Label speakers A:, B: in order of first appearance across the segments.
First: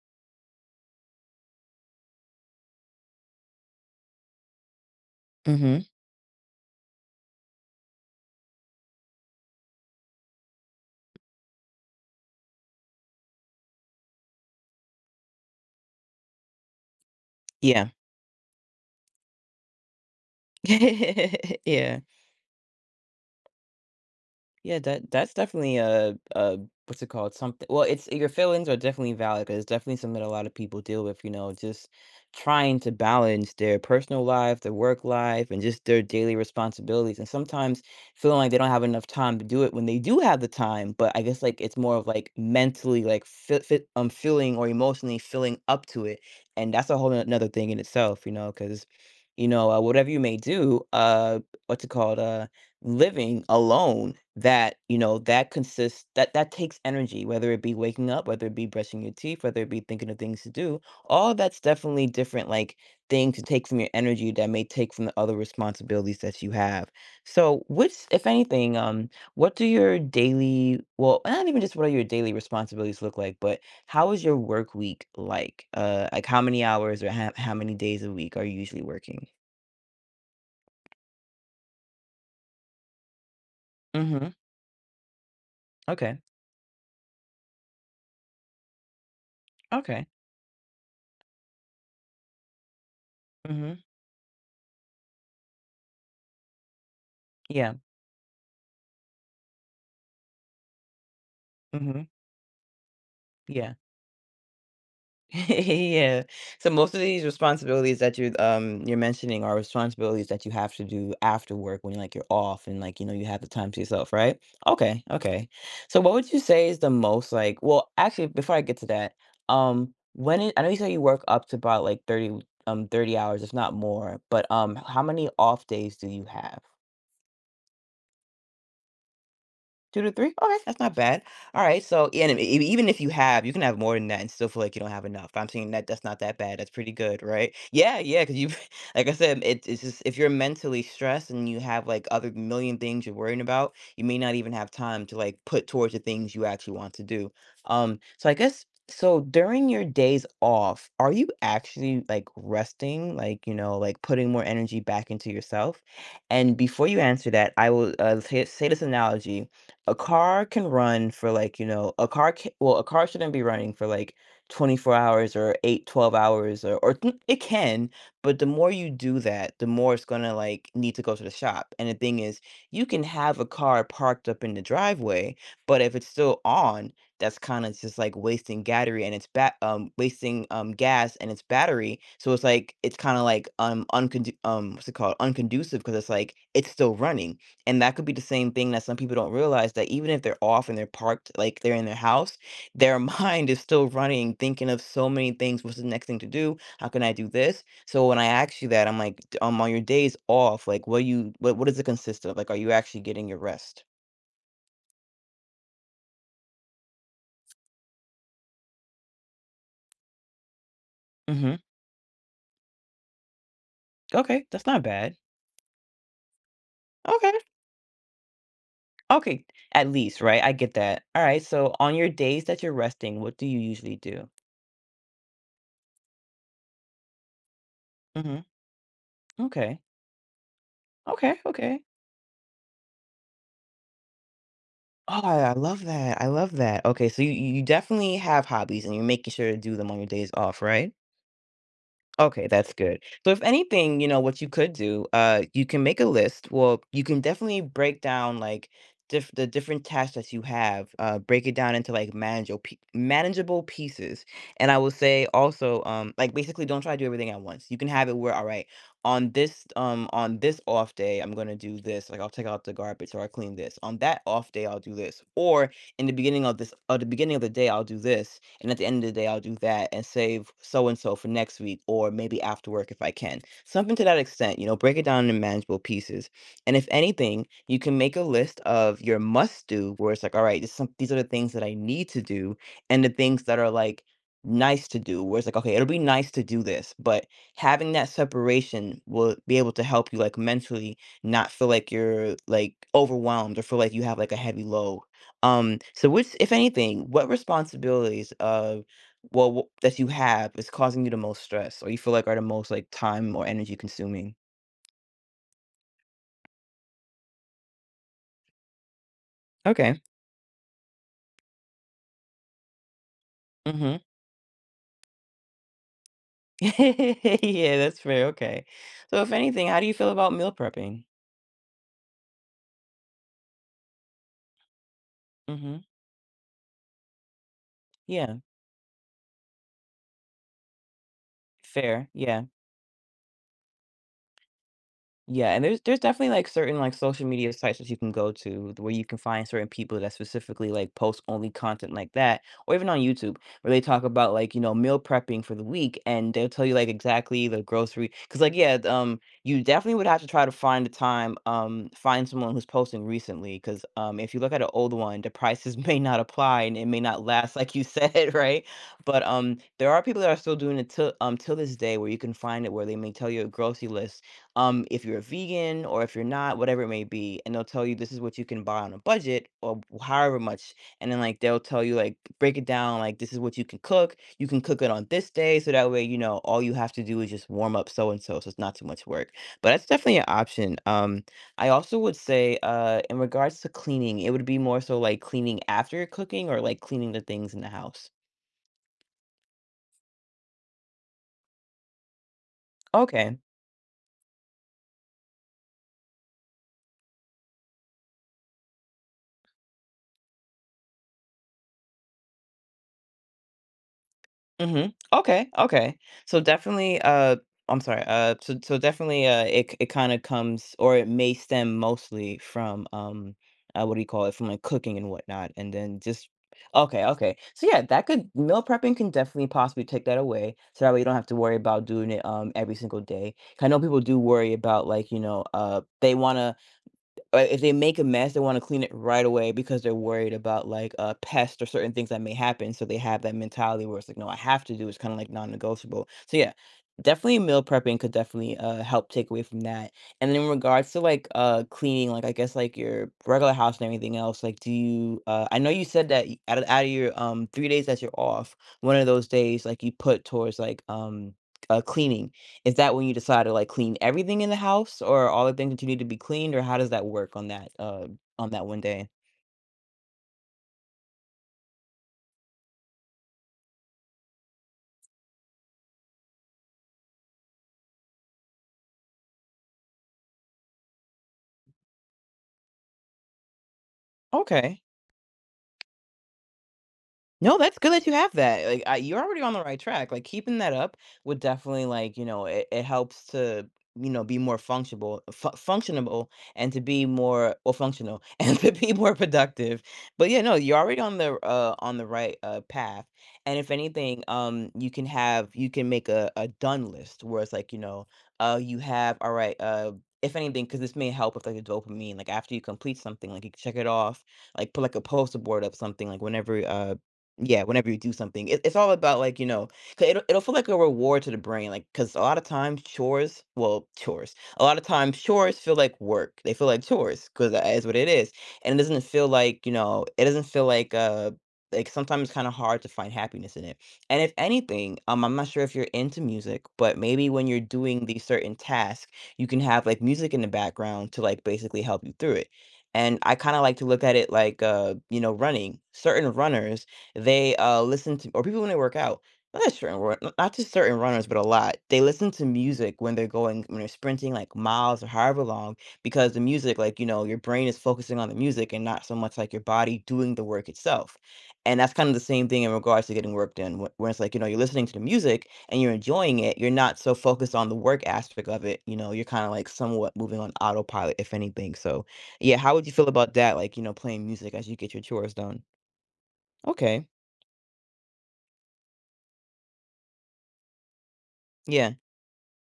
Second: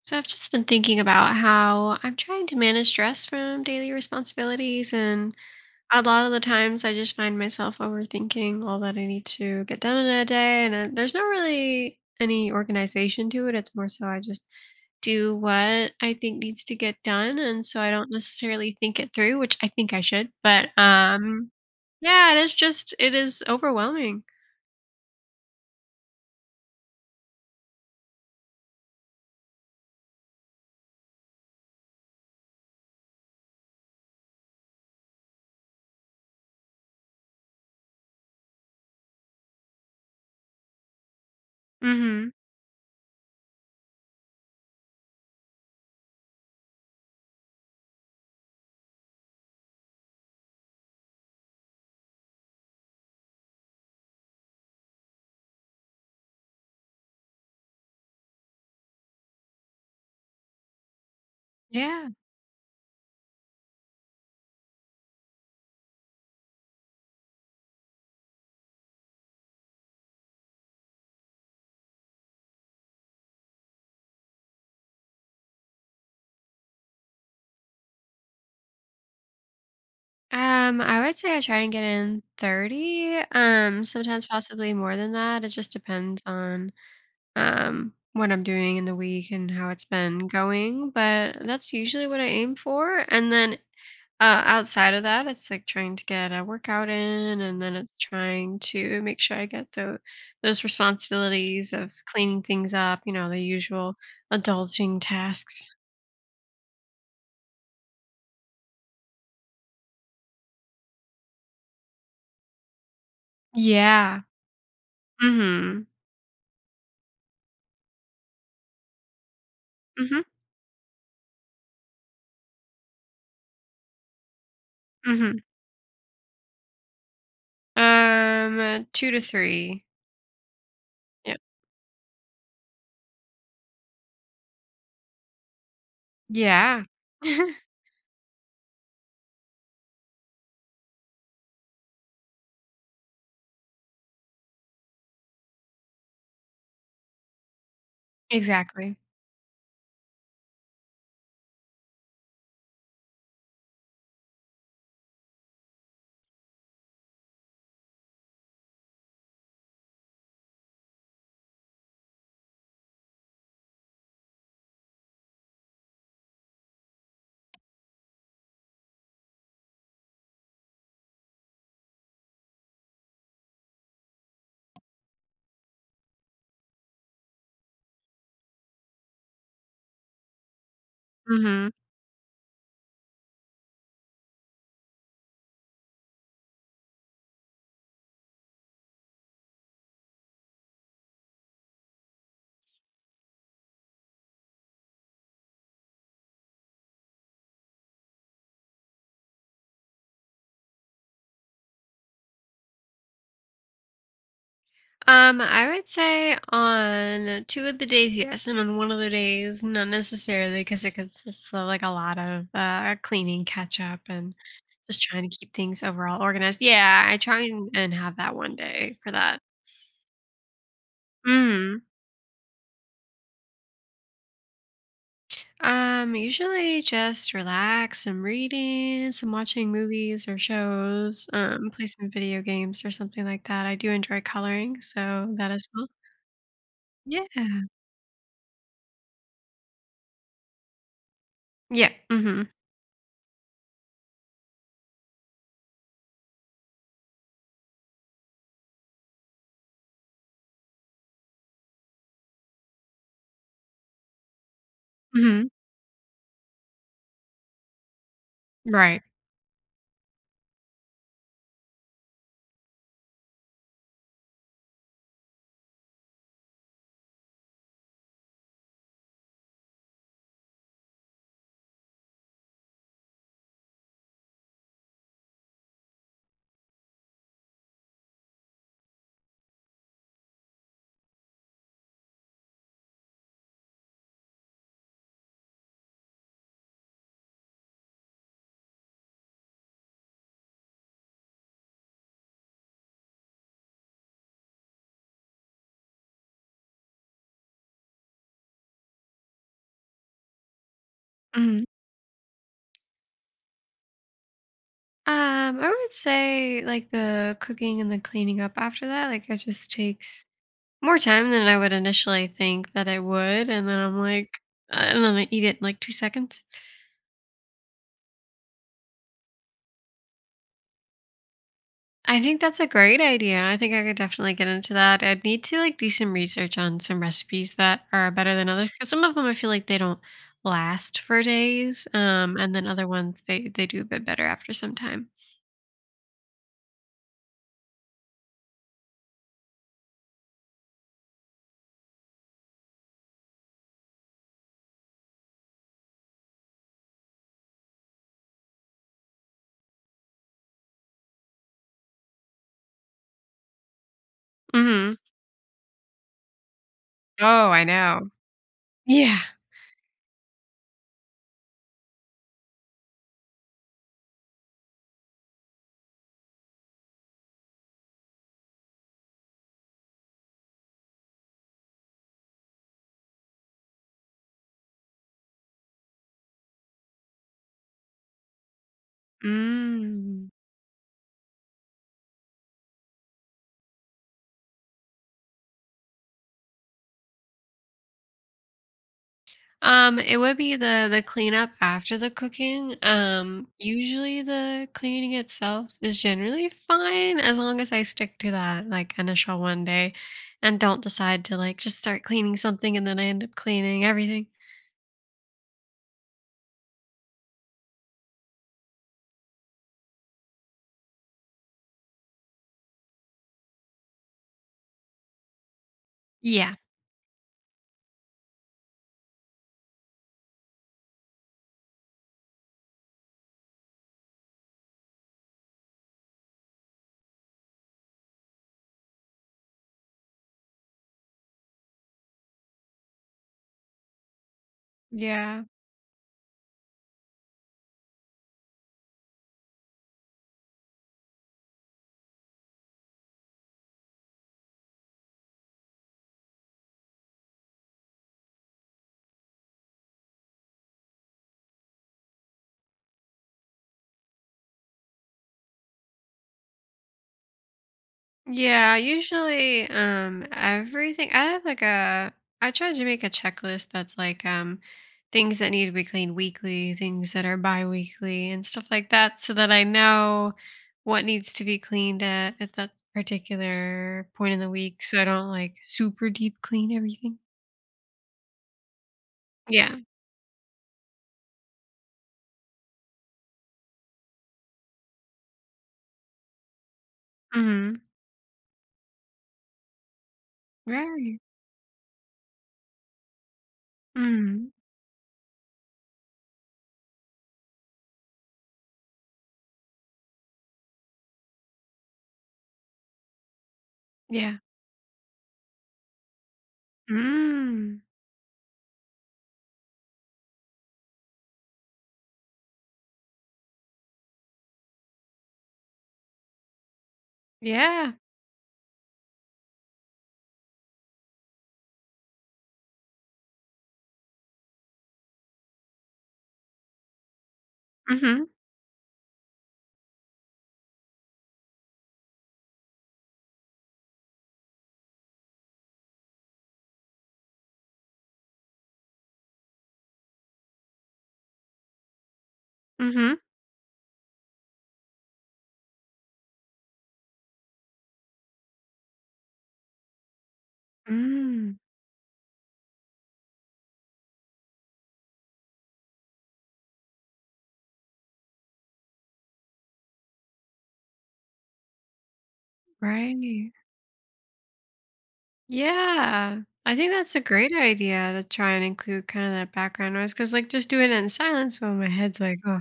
A: So I've just been thinking about how I'm trying to manage stress from daily responsibilities, and
B: Mhm.
A: a lot of the times I just find myself overthinking all that I need to get done in a day, and there's not really any organization to it. It's more so I just do what I think needs to get done, and so
B: Yeah.
A: I don't necessarily think it through, which I think I should, but
B: Yeah.
A: yeah, it is overwhelming.
B: Yeah, that's definitely a what's it called? Something. Well, it's your feelings are definitely valid, because it's definitely something that a lot of people deal with. You know, just trying to balance their personal life, their work life, and just their daily responsibilities, and sometimes feeling like they don't have enough time to do it when they do have the time. But I guess, like, it's more of
A: Mm-hmm.
B: like mentally like fit, fit feeling, or emotionally filling up to it, and that's a whole no, another thing in itself. You know, because whatever you may do, what's it called? Living alone, that you know that consists that that takes energy, whether it be waking up, whether it be brushing your teeth, whether it be thinking of things to do. All that's definitely
A: Yeah.
B: different, like, thing to take from your energy that may take from the other responsibilities that you have. So, which, if anything, what do your daily, not even, just what are your daily responsibilities look like, but how is your work week like? Like, how many hours, or how many days a week are you usually working?
A: I would say I try and get in 30, sometimes
B: Mm-hmm.
A: possibly more than that. It just
B: Okay.
A: depends on what I'm doing in the week and how it's
B: Okay.
A: been going, but that's usually what I aim for. And then
B: Mm-hmm.
A: outside of that, it's like trying to get a workout in and
B: Yeah.
A: then it's trying to make sure I get the those responsibilities of cleaning things up, you know, the
B: Yeah.
A: usual adulting tasks.
B: Yeah. So, most of these responsibilities that you're mentioning are responsibilities that you have to do after work, when, like, you're off and, like, you know, you have the time to yourself,
A: Yeah.
B: right? Okay, okay.
A: Mhm.
B: So what would you say is the most, like, well, actually, before I get to that,
A: Mhm.
B: when it, I know you said you work up to about like 30 30 hours, if not more, but how many
A: Mhm.
B: off days do you have?
A: 2 to 3.
B: Two to three? Okay, that's not bad.
A: Yeah,
B: All right, so yeah, and even if you have, you can have more than that and still feel like you don't have enough. I'm saying that that's not that bad. That's
A: yeah.
B: pretty good, right? Yeah, yeah, because you, like I said, it's just, if you're mentally stressed and you have like other million things you're worrying about, you may not even have time to, like, put towards the things you actually want to do. So I guess,
A: Exactly.
B: so during your days off, are you actually, like, resting, like, you know, like, putting more energy back into yourself? And before you answer that, I will say this analogy. A car can run for, like, you know, a car ca well, a car shouldn't be running for like 24 hours, or 8, 12 hours, or th it can, but the more you do that, the more it's gonna, like, need to go to the shop. And the thing is, you can have a car parked up in the driveway, but if it's still on, that's kinda just, like, wasting battery, and it's bat wasting, gas and its
A: Mhm.
B: battery. So it's, like, it's kinda like, uncondi what's it called? Unconducive, because it's like, it's still running. And that could be the same thing, that some people don't realize that, even if they're off and they're parked, like, they're in their house, their mind is still running, thinking of so many things. What's the next thing to do? How can I do this? So when I ask you that, I'm like, on your days off, like, what do you, what does it consist of? Like, are you actually getting your rest?"
A: I would say on 2 of the days, yes, and on 1 of the days, not necessarily because it consists
B: Hmm.
A: of, like, a lot of, cleaning, catch up, and
B: Okay, that's not
A: just
B: bad.
A: trying to keep things overall organized. Yeah, I
B: Okay,
A: try and have that one day for that.
B: okay, at least, right? I get that. All right. So
A: Mhm.
B: on your days that you're resting, what do you usually do?
A: Usually just relax, some
B: Hmm.
A: reading, some watching
B: Okay,
A: movies or shows,
B: okay, okay.
A: play some video games or something like that. I do enjoy coloring,
B: Oh,
A: so that
B: I
A: as
B: love
A: well.
B: that. I love that. Okay, so
A: Yeah.
B: you definitely have hobbies, and you're making sure to do them on your days off, right?
A: Yeah. Mm-hmm.
B: Okay, that's good. So if anything, you know, what you could do, you can make a list. Well, you can definitely break down, like, diff the different tasks that you have, break it down into like manageable pieces. And I will say
A: Mm-hmm.
B: also, like, basically, don't try to do everything at once. You can have it where, all right,
A: Right.
B: on this off day, I'm going to do this, like, I'll take out the garbage, or I clean this. On that off day, I'll do this, or in the beginning of this at the beginning of the day I'll do this, and at the end of the day I'll do that, and save so and so for next week, or maybe after work if I can. Something to that extent. You know, break it down into manageable pieces. And if anything, you can make a list of your must do where it's like, all right, these are the things that I need to do, and the things that are, like, nice to do, where it's like, okay, it'll be nice to do this, but having that separation will be able to help you, like, mentally not feel like you're, like, overwhelmed, or feel like you have, like, a heavy load. Um, so, which, if anything, what responsibilities of well, w that you have is causing you the most
A: Mm-hmm.
B: stress, or you feel like are the most, like, time or energy consuming?
A: I would say like the cooking and the cleaning up after that, like it just
B: Okay.
A: takes more time than I would initially think that it would. And then
B: Mhm.
A: and then I eat it in like two seconds.
B: Yeah, that's fair, okay. So if anything, how do you feel about meal prepping?
A: I think that's a great idea. I think I could definitely get into that. I'd need to like
B: Mhm.
A: do some research on some recipes that are better
B: Yeah.
A: than others because some of them I feel like they don't last for days.
B: Fair, yeah.
A: And then other ones they do a bit better after some time.
B: Yeah, and there's definitely, like, certain, like, social media sites that you can go to where you can find certain people that specifically, like, post only content like that, or even on YouTube, where they talk about, like, you know, meal prepping for the week, and they'll tell you, like, exactly the grocery, because, like, yeah, the, you definitely would have to try to find the time, find someone who's posting recently, because if you look at
A: Hmm.
B: an old
A: Hmm.
B: one, the prices may not apply, and it may not
A: Oh,
B: last,
A: I
B: like you
A: know.
B: said, right?
A: Yeah.
B: But, there are people that are still doing it till till this day, where you can find it, where they may tell you a grocery list, if you're a vegan or if you're not, whatever it may be, and they'll tell you this is what you can buy on a budget or however much, and then, like, they'll tell you, like, break it down, like, this is what you can cook. You can cook it on this day, so that way, you know, all you have to do is just warm up so and so, so it's not too much work. But that's definitely an
A: Mm.
B: option. I also would say, in regards to cleaning, it would be more so, like, cleaning after cooking, or like cleaning the things in the house.
A: It would be the cleanup after the cooking.
B: Okay.
A: Usually the cleaning itself is generally fine as long as I stick to that like initial one day and don't decide to like just start cleaning something and then I end up cleaning everything.
B: Mhm. Okay, okay. So definitely, I'm sorry. So definitely, it kind of comes, or it may stem mostly from what do you call it? From, like, cooking and whatnot, and then just,
A: Yeah.
B: okay, okay. So yeah, that could, meal prepping can definitely possibly take that away, so that way you don't have to worry about doing it every single day. I know people do worry about, like, you know, uh, they want to, or if they make a mess, they want to clean it right away, because they're worried about, like, pests or certain things that may happen. So they have that mentality where it's like, no, I have to do. It's kind of like
A: Yeah.
B: non-negotiable. So yeah, definitely meal prepping could definitely, help take away from that. And then in regards to like, cleaning, like, I guess, like, your regular house and everything else, like, do you? I know you said that out of your 3 days that you're off, one of those days, like, you put towards like, um, cleaning. Is that when you decide to, like, clean everything in the house, or all the things that you need to be cleaned, or how does that work on that
A: Yeah,
B: one day?
A: usually everything I have like a I try to make a checklist that's like things that need to be cleaned weekly, things that are bi-weekly and stuff like that so that I know what needs to be cleaned at that particular point in the week
B: Okay.
A: so I don't like super deep clean everything.
B: No, that's good that you have that. Like, I, you're already on the
A: Yeah.
B: right track. Like, keeping that up would definitely, like, you know, it helps to, you know, be more functional, functionable, and to be more,
A: Mhm.
B: functional, and to be more productive. But yeah, no, you're already
A: Right.
B: on the right path. And if anything,
A: Mhm.
B: you can have, you can make a done list where it's like, you know, you have, all right. If anything, because this may help with like the dopamine, like after you complete something, like you can check it off,
A: Yeah.
B: like put like a poster board up something, like whenever yeah,
A: Mm.
B: whenever you do something, it's all about, like, you know 'cause it'll feel like a reward to the brain, like because a lot of times chores well, chores a lot of times chores feel like work. They feel like chores because that is
A: Yeah.
B: what it is, and it doesn't feel like, you know it doesn't feel like, sometimes it's kinda hard to find happiness in it, and if anything, I'm not sure if you're into music, but maybe when you're doing these
A: Mhm.
B: certain tasks, you can have, like, music in the background to, like, basically help you through it, and I kinda like to look at it like, you know, running. Certain runners they, listen to or people when they work out, not a certain run n not just certain runners, but a lot. They listen to music when
A: Mhm.
B: they're going when they're sprinting, like, miles or however long because the music, like, you know, your brain is focusing on the music and not so much, like, your body doing the work itself.
A: Mm.
B: And that's kinda the same thing in regards to getting work done, wh where it's like, you know, you're listening to the music and you're enjoying it, you're not so focused on the work aspect of it, you know, you're kinda, like, somewhat moving on autopilot, if anything. So, yeah, how would you feel about
A: Right.
B: that, like, you know, playing music as you get your chores done?
A: Yeah. I think
B: Okay.
A: that's a great idea to try and include kind of that background noise because, like, just doing it in silence while my
B: Yeah.
A: head's like, oh,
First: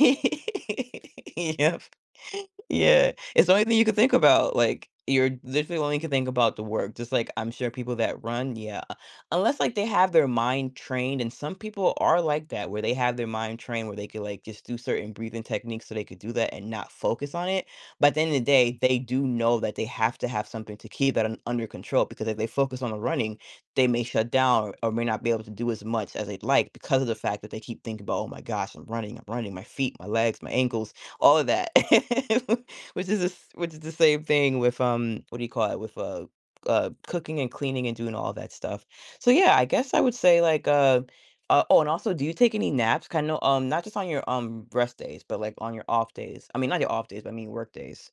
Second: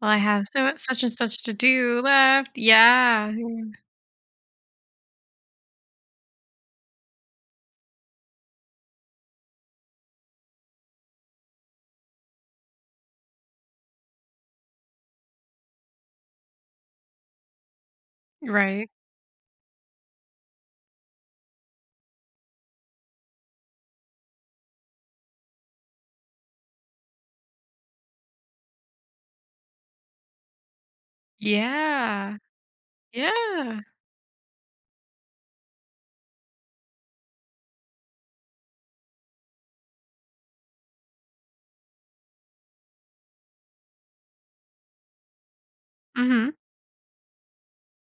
A: well, I have so such and such to
B: Yep.
A: do left.
B: Yeah.
A: Yeah.
B: It's the
A: Yeah.
B: only thing you could think about, like, you're literally only can think about the work, just like I'm sure people that run, yeah. Unless, like, they have their mind trained, and some people are like that, where they have their mind trained where they could, like, just do certain breathing techniques so they could do that and not focus on it, but at the end of the day,
A: Right.
B: they do know that they have to have something to keep that un under control because if they focus on the running, they may shut down or may not be able to do as much as they'd like because of the fact that they keep thinking about, oh my gosh, I'm running, my feet, my legs, my ankles, all of that.
A: Yeah.
B: Which
A: Yeah.
B: is the same thing with what do you call it? With cooking and cleaning and doing all that stuff. So yeah, I guess I would say like oh, and also, do you take any naps? Kind of not just on your rest days, but like on your off
A: Mm-hmm.
B: days. I mean, not your off days, but I mean work days.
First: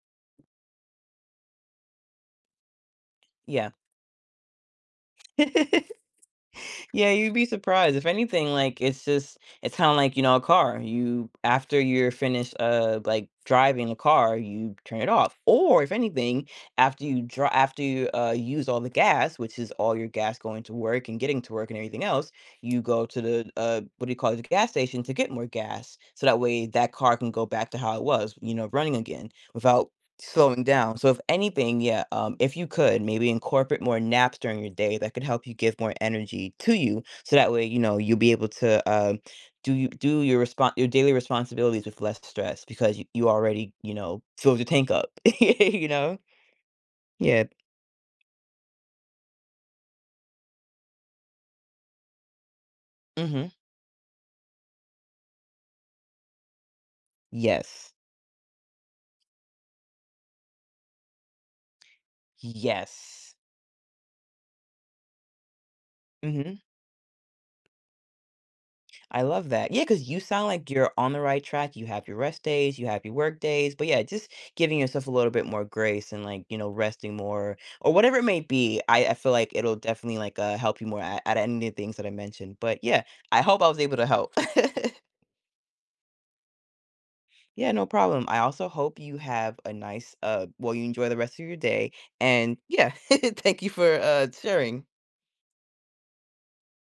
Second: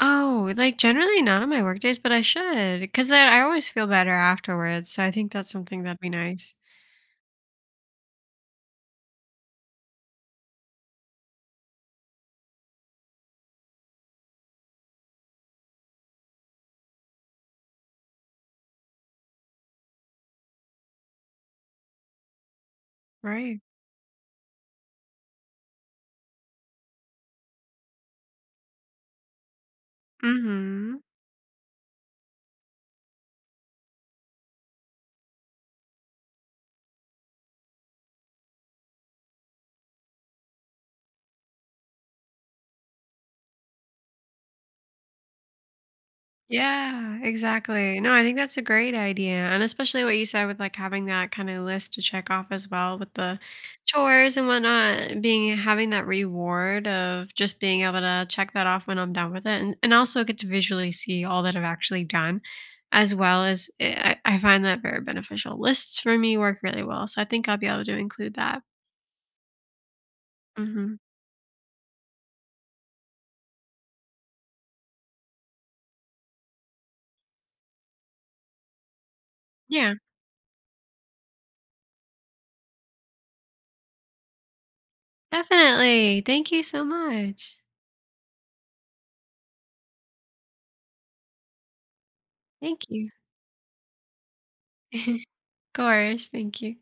A: Oh, like generally not on my work days, but I should because then I always
B: Yeah.
A: feel better afterwards. So I think that's something that'd be nice.
B: Yeah, you'd be surprised. If anything, like it's just it's kind of like, you know, a car. You after you're finished like driving the car, you turn it off. Or if anything, after you drive after you use all the gas, which is all your gas going to work and getting to work and everything else, you go to the
A: Right.
B: what do you call it, the gas station to get more gas. So that way that car can go back to how it was, you know, running again without slowing
A: Mm-hmm.
B: down. So if anything, yeah, if you could, maybe incorporate more naps during your day that could help you give more energy to you. So that way, you know, you'll be able to do you do your respon your daily responsibilities with less stress because you already, you know, filled your tank up. you know?
A: Yeah,
B: Yeah.
A: exactly. No, I think that's a great idea. And especially what you said with like having that kind of list to check off as well with the
B: Hmm.
A: chores and whatnot, being having that reward of just being
B: Yes.
A: able to check that off when I'm done with it and also get to visually see all that I've actually done as
B: Yes.
A: well as I find that very beneficial. Lists for me
B: Hmm.
A: work really well. So I think I'll be able to include that.
B: I love that. Yeah, because you sound like you're
A: Hmm.
B: on the right track. You have your rest days, you have your work days, but yeah, just giving yourself a little bit more grace and like, you know, resting more or whatever it may be. I feel like it'll
A: Yeah,
B: definitely like help you more at any of the things that I mentioned. But yeah, I hope I was able to help.
A: definitely. Thank you so much.
B: Yeah, no problem. I also hope you have a nice well, you enjoy the rest of your day and
A: Thank
B: yeah,
A: you.
B: thank you for sharing.
A: of course. Thank you.